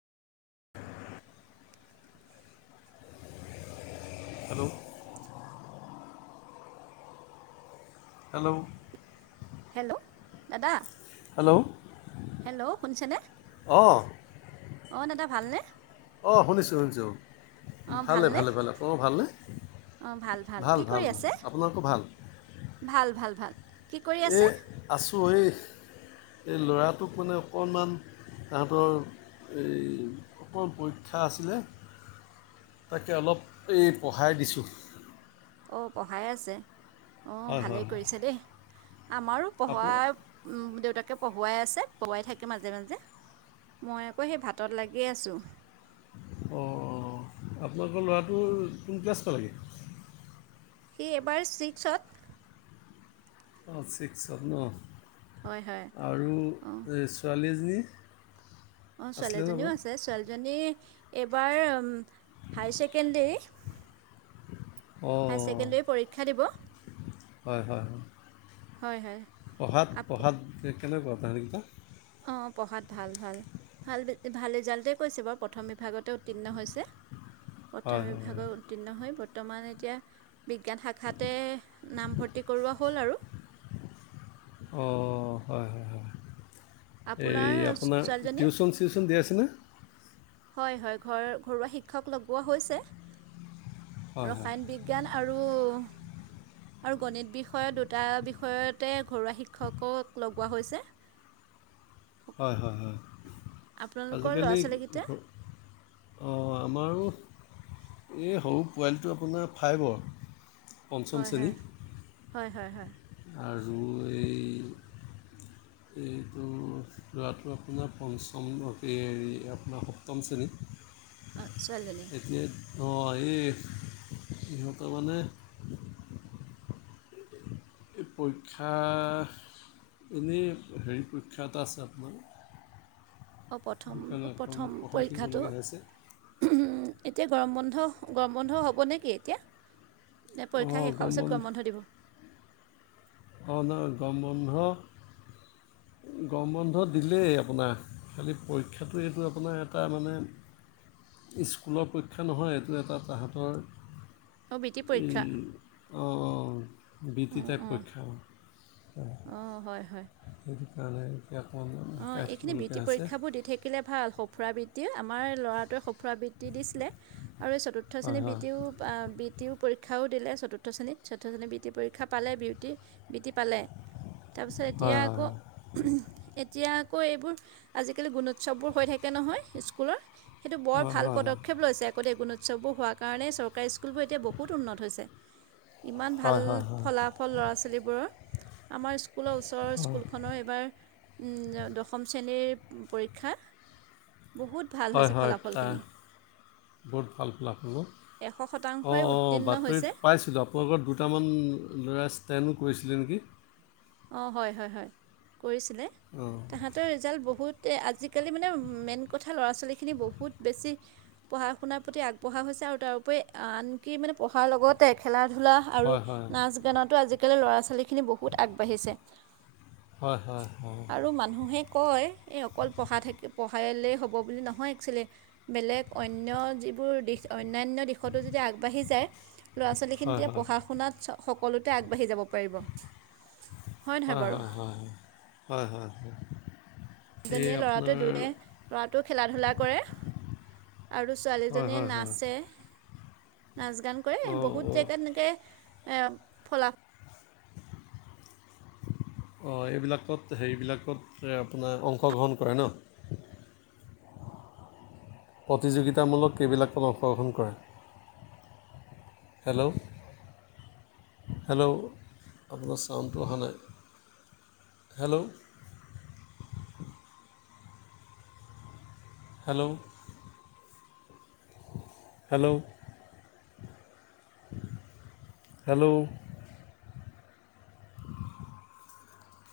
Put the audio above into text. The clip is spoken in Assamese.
হেল্ল' হেল্ল' হেল্ল' দাদা। হেল্ল' হেল্ল' শুনিছেনে অঁ অ দাদা ভালনে। অ শুনিছোঁ শুনিছোঁ, অঁ ভালে ভালনে ভালে ভালে অ ভালনে। অঁ ভাল কি ভাল কৰি ভাল আছে আপোনালোকৰ ভাল। ভাল ভাল ভাল। কি কৰি আছে এই আছোঁ এই এই ল'ৰাটোক মানে অকণমান তাহাঁতৰ এই অকল পৰীক্ষা আছিলে। তাকে অলপ এই পঢ়াই দিছোঁ। অ পঢ়াই আছে অ হয় হয় ভালেই হয় কৰিছে দেই আমাৰো পঢ়া আপোনাৰ উম দেউতাকে পঢ়োৱাই আছে, পঢ়োৱাই থাকে মাজে মাজে। মই আকৌ সেই ভাতত লাগি আছোঁ। অ অ আপোনালোকৰ ল'ৰাটোৰ কোন ক্লাছ পালেগে। সি এবাৰ ছিক্সত। অ ছিক্সত ন হয় হয় আৰু অঁ ছোৱালী জনী। অ ছোৱালীজনীও আছে ছোৱালী ছোৱালী এইবাৰ হাই ছেকেণ্ডাৰী। হাই অঁ ছেকেণ্ডাৰী পৰীক্ষা দিব। হয় হয় হয়। হয় হয়। পঢ়াত আপ পঢ়াত কেনেকুৱা তাহেনকেইটা। অঁ পঢ়াত ভাল ভাল। ভাল ভাল ৰিজাল্টেই কৰিছে বাৰু প্ৰথম বিভাগতে উত্তীৰ্ণ হৈছে। প্ৰথম হয় হয় বিভাগত হয় উত্তীৰ্ণ হৈ বৰ্তমান এতিয়া বিজ্ঞান শাখাতে নামভৰ্তি কৰোৱা হ'ল আৰু। অঁ হয় হয় হয়, হেৰি আপোনাৰ আপোনাৰ ছোৱালীজনী টিউচন-চিউচন দিয়া আছেনে? হয় হয় ঘৰ ঘৰুৱা শিক্ষক লগোৱা হৈছে হয় হয় ৰসায়ন বিজ্ঞা বিজ্ঞান আৰু আৰু গণিত বিষয় দুটা বিষয়তে ঘৰুৱা শিক্ষকক লগোৱা হৈছে। হয় হয় হয় আপোনালোকৰ ল'ৰা আজিকালি ছোৱালীকেইটা ঘ অঁ আমাৰো। এই সৰু পোৱালিটো আপোনাৰ ফাইভৰ। পঞ্চম হয় শ্ৰেণী হয় হয় হয় হয়। আৰু এই [inaudible] এইটো ল'ৰাটো আপোনাৰ পঞ্চম হেৰি আপোনাৰ সপ্তম শ্ৰেণীত। অ ছোৱালীজনী। এ অ এই ইহঁতৰ মানে এই পৰীক্ষা এনেই হেৰি পৰীক্ষা এটা আছে আপোনাৰ। অঁ প্ৰথম সেইকাৰণে অকণ প্ৰথম পঢ়াই পৰীক্ষাটো। থাকিবলগীয়া হৈছে এতিয়া গৰম বন্ধ গৰম বন্ধ হ'ব নেকি এতিয়া? নে পৰীক্ষা শেষ হোৱাৰ পিছত গৰম বন্ধ দিব? অঁ নহয় গৰম বন্ধ গৰম বন্ধ দিলেই আপোনাৰ। খালী পৰীক্ষাটোৱে এইটো আপোনাৰ এটা মানে স্কুলৰ পৰীক্ষা নহয় এইটো এটা তাহাঁতৰ অঁ বৃত্তি এই পৰীক্ষা। অঁ অ বৃত্তি অঁ টাইপ অঁ পৰীক্ষা। অঁ হয় হয় সেইটো কাৰণে এতিয়া অকণমান অঁ এইখিনি বৃত্তি লিখিবলগীয়া হৈছে। পৰীক্ষাবোৰ দি থাকিলে ভাল সঁফুৰা বৃত্তি আমাৰ ল'ৰাটোৱে সঁফুৰা বৃত্তি দিছিলে আৰু এই চুতুৰ্থ চতুৰ্থ হয় শ্ৰেণী হয় বৃতিও বিত্ত পৰীক্ষাও দিলে চতুৰ্থ শ্ৰেণীত চতুৰ্থ শ্ৰেণীত বিত্ত পৰীক্ষা পালে বিউটি বিত্ত পালে তাৰপিছত এতিয়া আকৌ হয় এতিয়া আকৌ এইবোৰ আজিকালি গুণোৎসৱ বোৰ হৈ থাকে নহয় স্কুলৰ সেইটো বৰ হয় হয় ভাল হয় পদক্ষেপ লৈছে। লগতে গুণোৎসৱবোৰ হোৱাৰ কাৰণে চৰকাৰী স্কুলবোৰ এতিয়া বহুত উন্নত হৈছে। ইমান ভাল হয় হয় হয় হয় ফলাফল ল'ৰা ছোৱালীবোৰৰ আমাৰ স্কুলৰ ওচৰত ওচৰ স্কুলখনৰ এইবাৰ দশম শ্ৰেণীৰ পৰীক্ষা বহুত ভাল হয় হয় হৈছে হয় তাৰ ফলাফলখিনি। বহুত ভাল ফলা ফল হ'ল এশ অঁ শতাংশই অঁ উত্তীৰ্ণ বাতৰিত হৈছে পাইছিলোঁ আপো আগত দুটামান ল'ৰাই ষ্টেণ্ড কৰিছিলে নেকি। অঁ হয় হয় হয় কৰিছিলে অঁ তাহাঁতৰ ৰিজাল্ট বহুত আজিকালি মানে মেইন কথা ল'ৰা ছোৱালীখিনি বহুত বেছি পঢ়া শুনাৰ প্ৰতি আগবঢ়া হৈছে আৰু তাৰোপৰি আনকি মানে পঢ়াৰ লগতে খেলা ধূলা। আৰু হয় হয় নাচ গানতো আজিকালি ল'ৰা ছোৱালী খিনি বহুত আগবাঢ়িছে। হয় হয় হয়। আৰু মানুহে কয় এই অকল পঢ়া থাকি পঢ়ালেই হ'ব বুলি নহয় এক্সোৱেলি, বেলেগ অন্য যিবোৰ দিশ অন্যান্য দিশতো যদি আগবাঢ়ি যায়, ল'ৰা হয় হয় ছোৱালীখিনিতে পঢ়া হয় শুনাত সকলোতে আগবাঢ়ি যাব পাৰিব। নহয় হয় বাৰু হয় হয় হয় হয় হয়। এই দুজনীয়ে আপোনাৰ লৰাটোৱ দুয়োটাই লৰাটো খেলা ধূলা কৰে, আৰু হয় ছোৱালীজনীয়ে হয় হয় নাচে। নাচ গান কৰে অঁ বহুত অঁ জেগাত এনেকে এ ফলাফ, অঁ এইবিলাকত হেৰিবিলাকত আপোনাৰ অংশগ্ৰহণ কৰে ন, প্ৰতিযোগিতামূলক কেইবিলাক ত অংশগ্ৰহণ কৰে। হেল্লো হেলো', আপোনাৰ চাউণ্ডটো অহা নাই, হেল্ল' হেল্লো হেল্লো হেল্লো